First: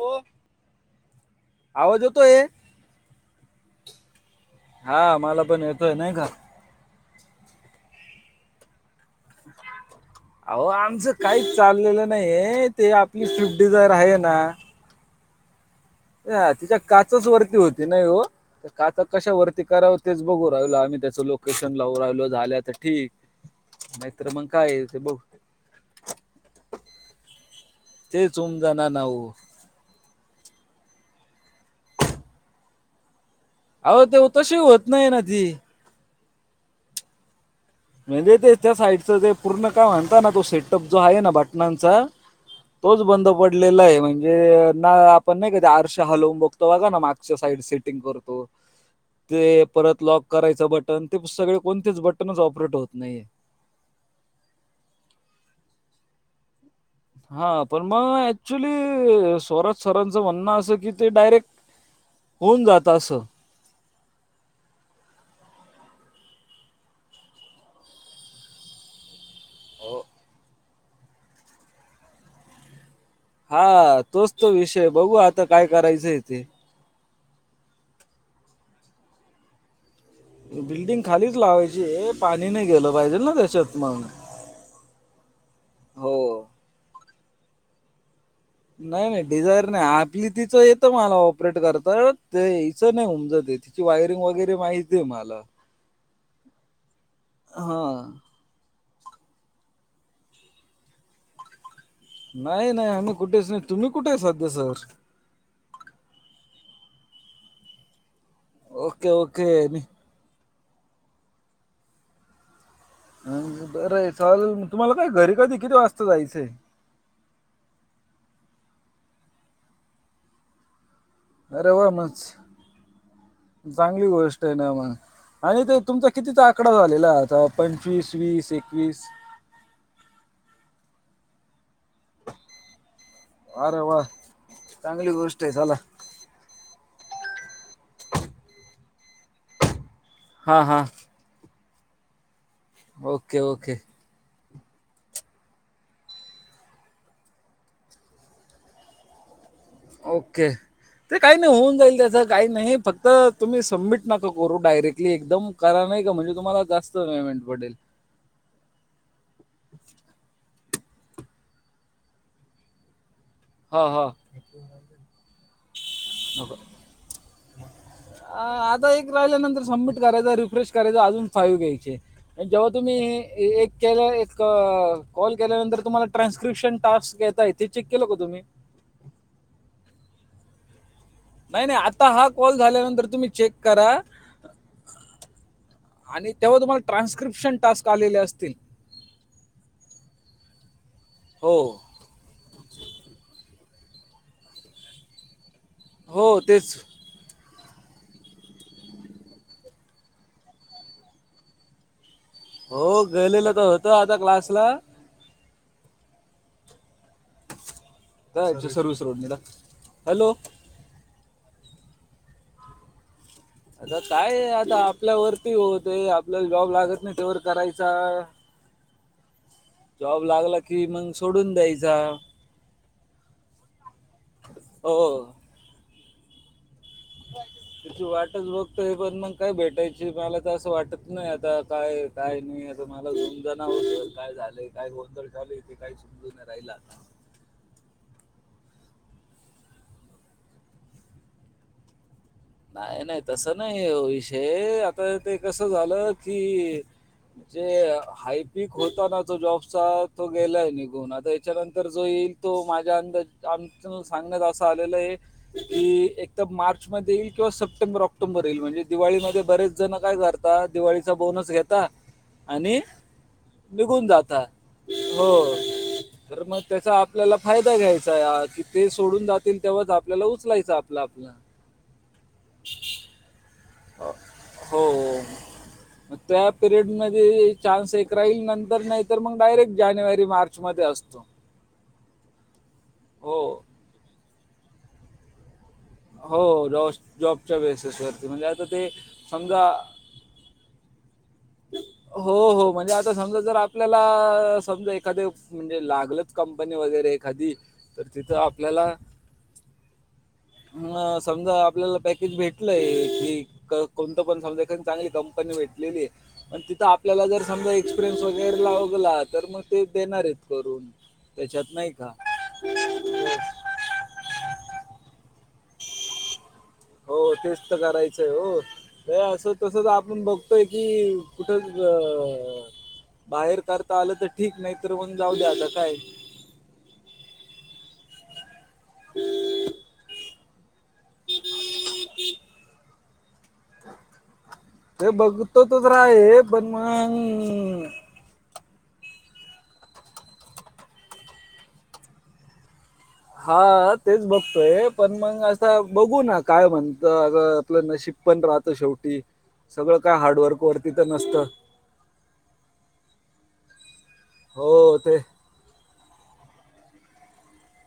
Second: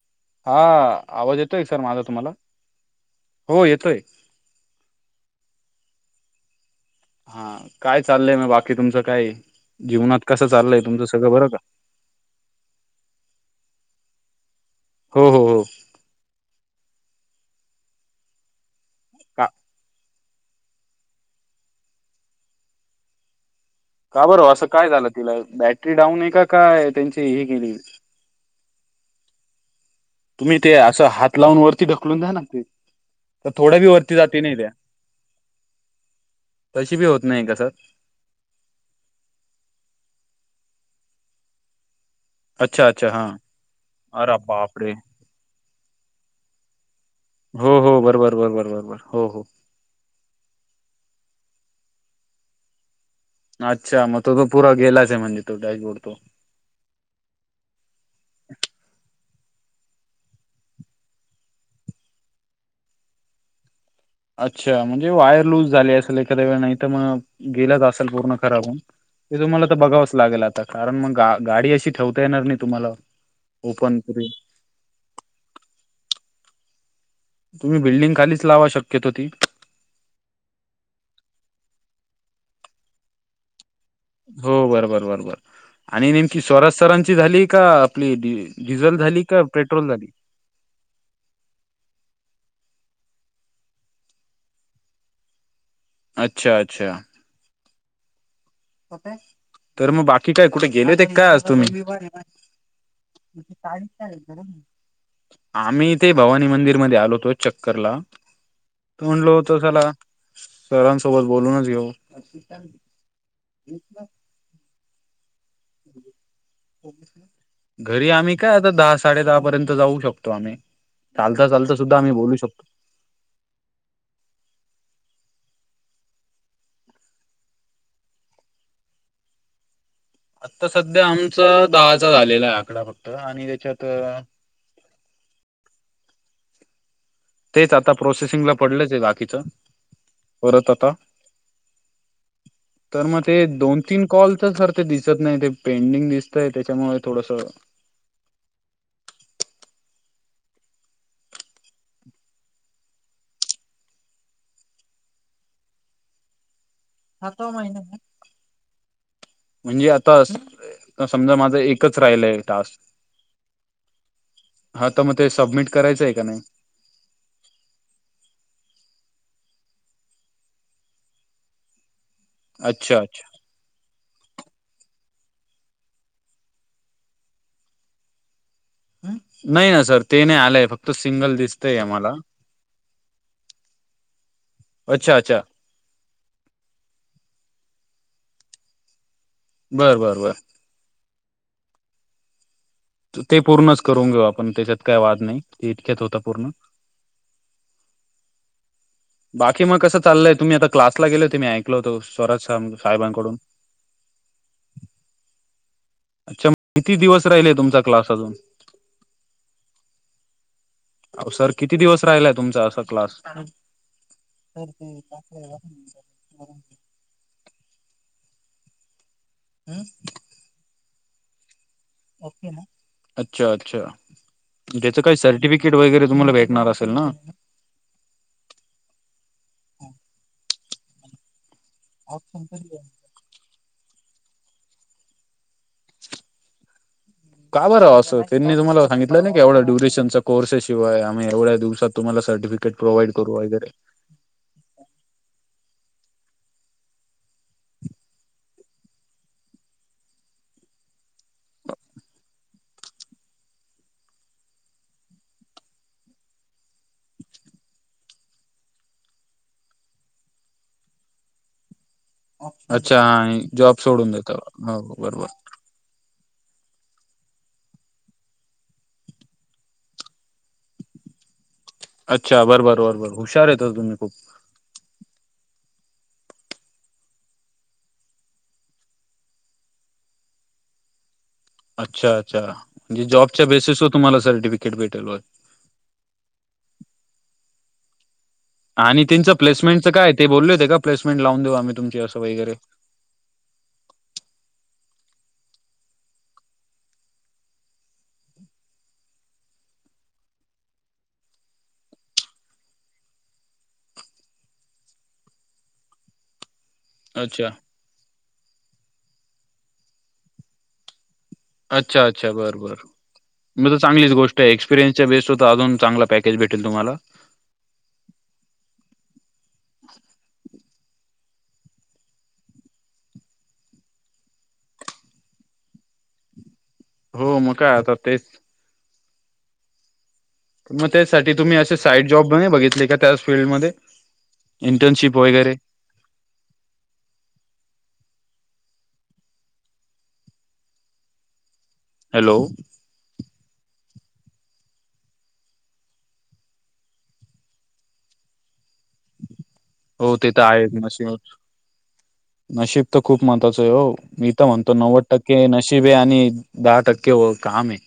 हो हा आवाज येतोय सर माझा आवाज तुम्हाला येतोय हो येतोय. हा मला पण येतोय नाही का हा काय चाललंय मग बाकी तुमचं काय जीवनात कसं चाललंय तुमचं सगळं बरं का नाही ते आपली स्विफ्ट डिझायर आहे ना हो हो हो तिच्या काचच वरती होती नाही हो त्या काचा कशा का वरती कराव तेच बघू राहिलं आम्ही त्याचं लोकेशन लावू राहिलो झाल्या ठीक का नाहीतर बरं मग असं काय ते झालं बघू तिला बॅटरी डाऊन आहे का काय त्यांची हे केली. ते चुम जाना नाऊ तुम्ही ते असं हात लावून वरती ढकलून द्या ना ते तर थोड्या बी अहो वरती ते जाते तशी नाही त्या होत नाही ना ती तशी बी होत नाही कासर म्हणजे ते त्या साईडच ते पूर्ण काय म्हणता ना तो सेटअप जो आहे ना बटनांचा अच्छा तोच अच्छा हा बंद पडलेला आहे म्हणजे अरे ना बापरे आपण नाही कधी आरश हलवून बघतो हो नम आजच्या सईड सटिंग करत बरो बर बर बरोर हो हो. परत लॉक करायचं बटन ते सगळे कोणतेच बटनच ऑपरेट होत नाहीे. अच्छा मग तो तो पुरा गेलाच आहे म्हणजे तोडॅशबोर्ड तो हा पण मग ऍक्च्युली स्राज सरांचं म्हणणं असं की ते डायरेक्ट होऊन जाता असं अच्छा म्हणजे वायर लूज झाली असेल एखाद्या वेळ नाही तर मग गेलाच असेल पूर्ण खराब होवून. ते तुम्हाला तर बघावंच लागेल आता कारण मग गा गाडी अशी ठेवता येणार नाही तुम्हाला. ओपन हा पुढे तोच तो विषय बघू आता काय करायचं आहे ते. तुम्ही बिल्डिंग खालीच लावा शक्यतो ती. बिल्डिंग खालीच लावायची हे पाणी नाही गेलं पाहिजेल ना त्याच्यात मग हो बरोबर बरोबर आणि नेमकी हो स्राज सरांची झाली का आपली डिझल नाही झाली नाही का डिझायर नाही पेट्रोल झाली. आपली तिचं येतं मला ऑपरेट करत ते हचं नाही उमजते तिची वायरिंग वगैरे माहती आहे मला [unintelligible] अच्छा अच्छा. हा तर मग बाकी काय कुठे गेले होते काय आज तुम्ही नाही नाही आम्ही कुठेच नाही. तुम्ही कुठे आहे सध्या सर. आम्ही इथे भवानी मंदिरमध्ये आलो होतो चक्करला. ओके म्हटलो ओके होतो चला मी सरांसोबत बोलूनच घेऊ. बरं आहे चालल तुम्हाला काय घरी कधी किती वाजता जायचंय. घरी आम्ही काय आता दहा साडे दहा पर्यंत जाऊ शकतो आम्ही. चालता अरे चालता वा सुद्धा आम्ही मस्त. बोलू शकतो. चांगली गोष्ट आहे ना मग. आणि ते तुमचा कितीचा आकडा झालेला आता पंचवीस, वीस, एकवीस. आता सध्या आमचा दहाचा झालेला आहे आकडा फक्त आणि अरे त्याच्यात वा चांगली गोष्ट आहे चला. तेच आता प्रोसेसिंगला पडलंच आहे बाकीच हां परत हां आता तर मग ते ओके दोन ओके तीन कॉलच ते दिसत नाही ते पेंडिंग दिसतय त्याच्यामुळे थोडस ओके. ते काही नाही होऊन जाईल त्याचं काही नाही फक्त तुम्ही सबमिट नका करू डायरेक्टली एकदम. करा नाही का म्हणजे तुम्हाला जास्त ह पेमेंट तो पडेल महिना म्हणजे आता समजा माझ एकच राहिलय टास्क. हा हा हा तर मग ते सबमिट करायचं आहे का नाही? आता एक राहिल्या नंतर सबमिट करायच, रिफ्रेश करायच अजून फाईव घ्यायचे. आणि जेव्हा तुम्ही अच्छा अच्छा एक केलं एक कॉल केल्यानंतर तुम्हाला ट्रान्स्क्रिप्शन टास्क घेताय ते चेक केलं का तुम्ही. नाही ना सर ते नाही आलंय फक्त त सिंगल दि नाही नाही आता हा कॉल झाल्यानंतर तुम्ही चेक करा. अच्छा अच्छा. आणि तेव्हा तुम्हाला ट्रान्स्क्रिप्शन टास्क आलेले असतील. बरं बर बर. हो ते पूर्णच करून घेऊ आपण त्याच्यात काय वाद नाही ते इतक्यात होता हो पूर्ण. तेच बाकी मग कस चाललंय तुम्ही आता क्लासला गेलो ते मी ऐकल होतो. हो गेलेलं तर होत आता क्लासला. अच्छा मग किती दिवस राहिल आहे तुमचा क्लास अजून. सर्व्हिस रोड नि जा. हॅलो अहो सर किती दिवस राहिलाय तुमचा असा क्लास? आता काय आता आपल्यावरती होत आहे. आपल्याला जॉब लागत नाही तेवर करायचा. जॉब लागला कि मग सोडून द्यायच. [unintelligible] अच्छा अच्छा हो ज्याच काय सर ते कीट वगैरे तुम्हाला भेटणार असेल ना. त्याची वाटच बघत हे पण मग काय भेटायची मला तर असं वाटत नाही आता. काय काय नाही तुम्हाला [unintelligible] [unintelligible] का बरं असं त्यांनी तुम्हाला सांगितलं ना की एवढ्या ड्युरेशन च्या कोर्स शिवाय आम्ही एवढ्यादिवसात तुम्हाला सर्टीफिकीट नाही नाही तसं नाही विषय आता ते कसं झालं कि जे हायपिक होता ना तो जॉबचा तो गेलाय निघून आता याच्यानंतर जो येईल तो माझ्या अंदा आमच सांगत असं आलेलं आहे की एक तर मार्च मध्ये येईल. किंवा सप्टेंबर ऑक्टोबर येईल म्हणजे दिवाळीमध्ये बरेच जण काय करतात दिवाळीचा बोनस घेता आणि अच्छा जॉब निघून सोडून देता जातात बरोबर हो. तर मग त्याचा आपल्याला फायदा घ्यायचा आज ते सोडून जातील तेव्हाच आपल्याला उचलायचं आपलं आपलं.. अच्छा बरबर बरबर हुशार आहेत तुम्ही खूप. [unintelligible] हो [unintelligible] त्या पिरियडमध्ये चान्स एक राहील नंतर नाही तर मग डायरेक्ट जानेवारी मार्चमध्ये असतो त [unintelligible] [unintelligible] अच्छा अच्छा म्हणजे जॉबच्या बेसिस वर तुम्हाला सर्टिफिकेट भेटेल हो हो ज जॉबच्या बेसस वरती म्हणजे आ [unintelligible] आणि त्यांचं प्लेसमेंटं काय ते बोलल होते का प्समेंट लावून देऊ आम्ही तुमची असं हो वगैरे हो म्हणजे [unintelligible] आ समजा जर आपल्याला समजा एखाद म्हणजे लागलच कंपनी वगैरे एखादी तर तिथं आपल्याला [unintelligible] ना समजा आपल्याला पॅकेज भेटलंय क कोणतं पण समजा चांगली कंपनी भेटलेली पण तिथं [unintelligible] आपल्याला जर अच्छा समजा एक्सपिरियन्स वगैरे लावगला तर मग ते देणार आहेत करून त्याच्यात नाहीत का [unintelligible] म्हणजे चांगलीच गोष्ट आहे एक्सिपिरीयन्सच्या बेसवर तर अजून चांगल पॅकेज भेटेल तुहाला हो तेच तर करायचंय हो [unintelligible] अ असं तसच आपण बघतोय की कुठच अ बाहेर कारता आलं तर ठीक नाही तर मग जाऊ दे आता काय हो मग काय आता तेच [unintelligible] मग त्यासाठी तुम्ही असे साईड जॉब नाही बघितले का त्या फीलल्डमध्ये ते बघतो त तर आहे पण मग हॅलो [unintelligible] हा तेच बघतोय पण मग असं बघू ना काय म्हणत आपलं नशिब [unintelligible] शेवट [unintelligible] हो ते तर आहेच तर नशिब नसतं नशीब तर खूप महत्वाचं आहे हो मी तर म्हणतो हो नव्वद ते टक्के नशीब ब आणि दहा टक्के काम आहे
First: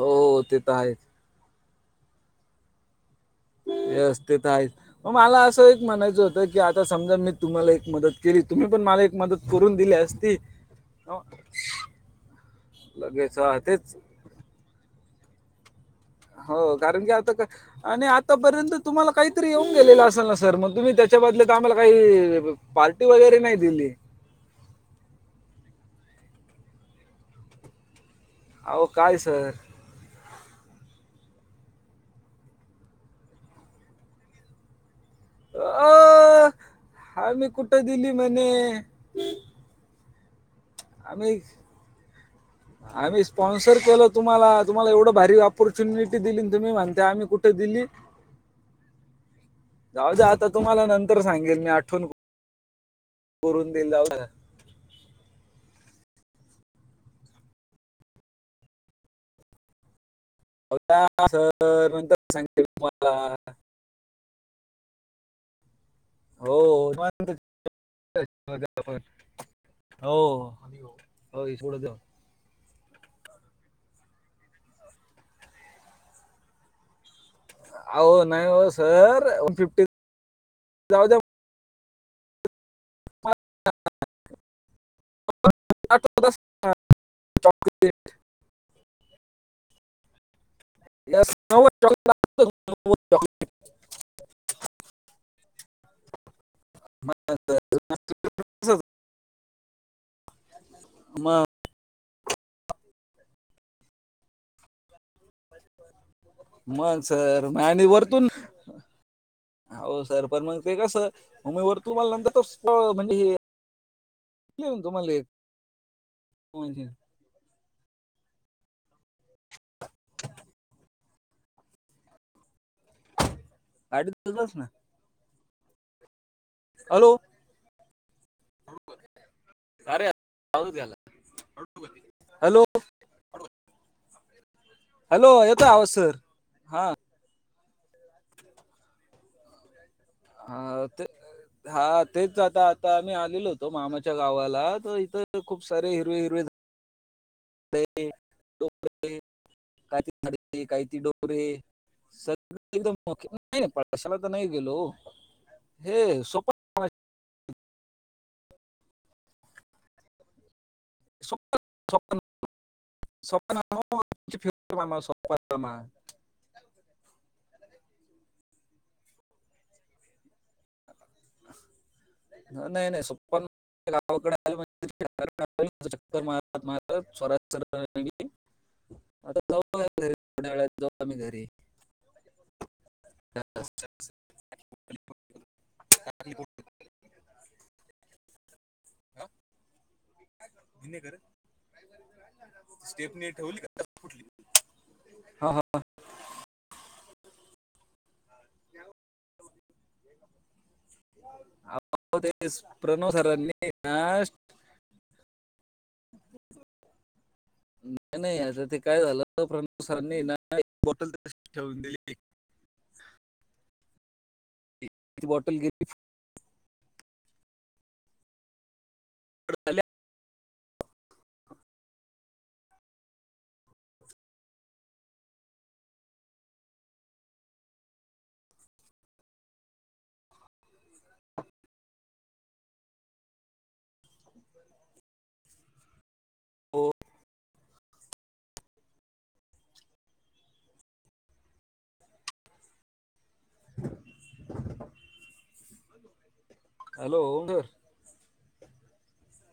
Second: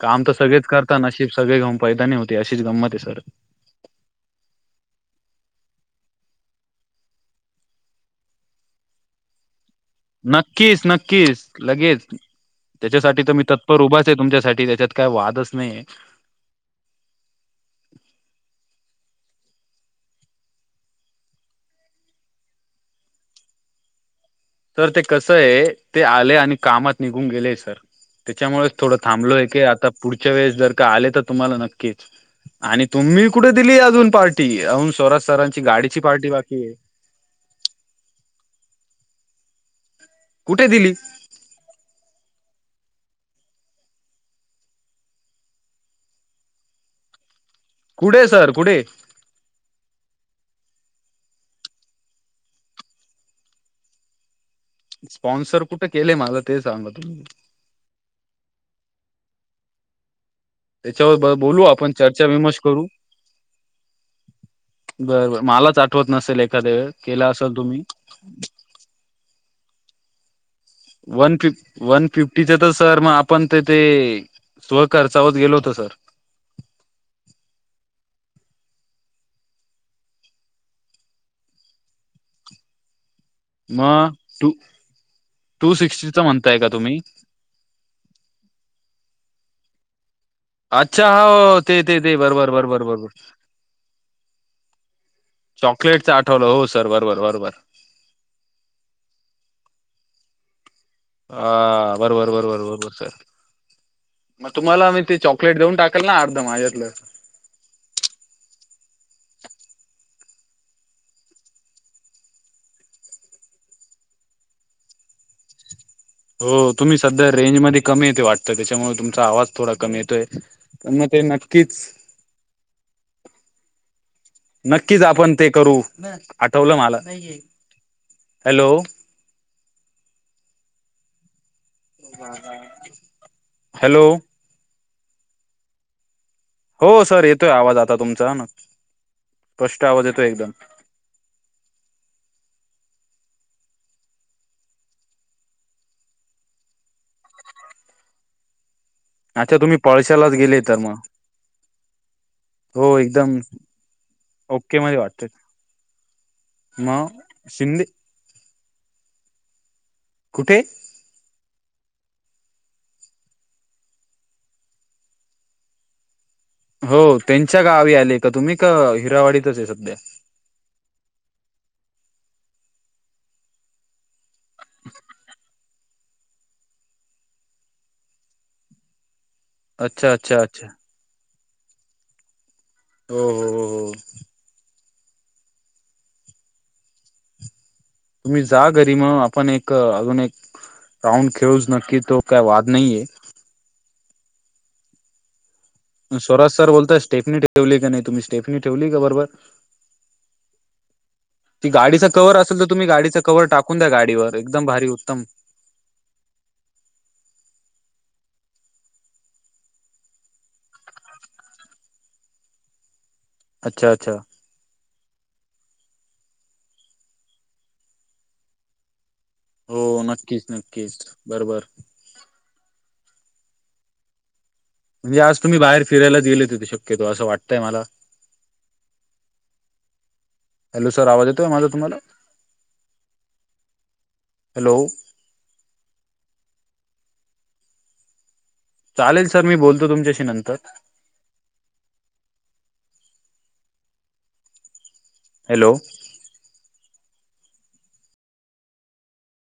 काम तर ते सगळेच आहेच करतात सगळे [unintelligible] होते अशीच गंमत आहे सर [unintelligible] व्यवस्थित आहेत [unintelligible] मला असं एक म्हणायचं होतं की आता समजा मी तुम्हाला एक मदत केली तुम्ही पण मला एक मदत करून दिल्यास नक्कीच नक्कीच लगेच त्याच्यासाठी तर लगेच मी हा तत्पर तेच उभाच आहे तुमच्यासाठी त्याच्यात काय वादच नाही [unintelligible] हो कारण की आता का [unintelligible] आणि आतापर्यंत तुम्हाला काहीतरी येऊन गेलेलं असेल ना सर मग तुम्ही त्याच्या बदल्यात तर आम्हाला काही पार्टी वगैरे नाही दिली [unintelligible] सर ते कसं आहे ते आले आणि कामात निघून गेलेय सर त्याच्यामुळेच अहो थोडं काय थांबलोय सर की आता पुढच्या वेळेस जर का आले तर तुम्हाला नक्कीच आणि तुम्ही कुठे दिली अजून पार्टी अजून स्वराज सरांची गाडीची पार्टी बाकी आहे हा मी कुठं दिली म्हणे [unintelligible] कुठे दिली आम्ही [unintelligible] [inaudible] [unintelligible] आम्ही स्पॉन्सर केलं तुम्हाला-तुम्हाला एवढं भारी ऑपॉर्च्युनिटी दिली तुम्ही म्हणते आम्ही कुठे दिली. कुढे सर कुढे [unintelligible] जाऊ दया. आता तुम्हाला नंतर सांगेल मी आठवण [unintelligible] कुरून दिला व [unintelligible] स्पॉन्सर कुठे केले मला ते सांगा तुम्ही [unintelligible] जाऊ द्या त्याच्यावर बोलू आपण नंतर चर्चा विमर्श सांगेल करू तुम्हाला [unintelligible] बर बर मलाच आठवत नसेल एखादे हो वेळेस केला निवांत असेल तुम्ही जाऊ द्या हो [unintelligible] वन हो फि पुढे जाऊ वन फिफ्ट [unintelligible] तिच तर सर मग आपण ते ते स्वखर्चावर गेलो होतो सर. अहो नाही हो सर वन फिफ्टी जाऊ दया. मग मला टू-टू सिक्स्टीचा आठवत म्हणताय का तुम्ही चॉकलेट. अच्छा हो नव्वद चॉकलेट ते-ते-ते आठवतं, बरोबर-बरोबर-बरोबर. नव्वद चॉकलेटच आठवलं हो सर मग बरोबर-बरोबर. तसंच. मग हा बरोबर-बरोबर-बरोबर सर मग तुम्हाला आमही ते चॉक लेट देऊन टाकेल ना अर्ध माज्यातलं. तर आणि वरतून. हो सर पण मग ते कस म मी वरत तो मला नंतर त म्हणजे हे. देऊ न तुम्हाला एक. हो म्हणजे तुम्ही सध्या रेंजमध्ये कमीे येते वाटतं त्याच्यामुळे तुम चा आवाज थोडा कमी येतोय प मग ते नक्कीच. अडीत तसंच ना. नक्कीच आपण ते करू आठवलं मला हॅलो हॅलो. अरे आवरू त्याला. हॅलो हॅलो-हॅलो येतोय आवाज सर. हा हो सर येतोय आवाज आता तुमचा ना स्पष्ट आवाज येतोय एकदम. हा, ते. हा तेच आता-आता आम्ही आलेलो होतो. मामाच्या गावाला तर इथ खूप सारे हिरवे हिरवे काही ती डोंगरे अच्छा तुम्ही काही ती पळशालाच झाडे गेले काय तर काही मग ते डोगंरे. सर नाही एकदम ओके कशाला तर नाही गेलो. हे सोपय. म शिंदे कुठे.. [unintelligible] हो त्यांच्या गावी आले का तुम्ही का हिरावाडीतच आहे सध्या. नाही-नाही सोप्पन गावाकडे आलो म्हणे. शंकर महाराज-महाराज स्वराज चढताना. आता जाऊ घरी अच्छा अच्छा थोड्या वेळला अच्छा जाऊ आम्ही घरी. हो-हो-हो [unintelligible] तुम्ही जा घरी मग आपण एक अजून एक राऊंड खेळूच नक्की तो काही वाद नाहीे. [unintelligible] हा-हा स्वराज सर बोलताय स्टेफनी ठेवली का नाही तुम्ही स्टेफनी ठेवली का बरोबर. ती गाडीचा अहो, कवर ते असेल तर तुम्ही प्रणव गाडीचा कवर सरांनी टाकून द्या ना गाडीवर एकदम भारी उत्तम. नाही-नाही आता ते काय झालं प्रमोद सरांनी ना बॉटल ठेवून दिली. अच्छा-अच्छा एक बॉटल घेतली. फ फुट झाली हो नक्कीच-नक्कीच बरोबर म्हणजे तुम्ही बाहेर फिरायला गेले ते शक्यतो असं वाटतंय मला. हॅलो, सर आवाज येतय माझा तुम्हाला. हॅलो, हो. चालेल सर मी बोलतो तुमच्याशी नंतर. [unintelligible] हॅलो, हॅलो, ओ सर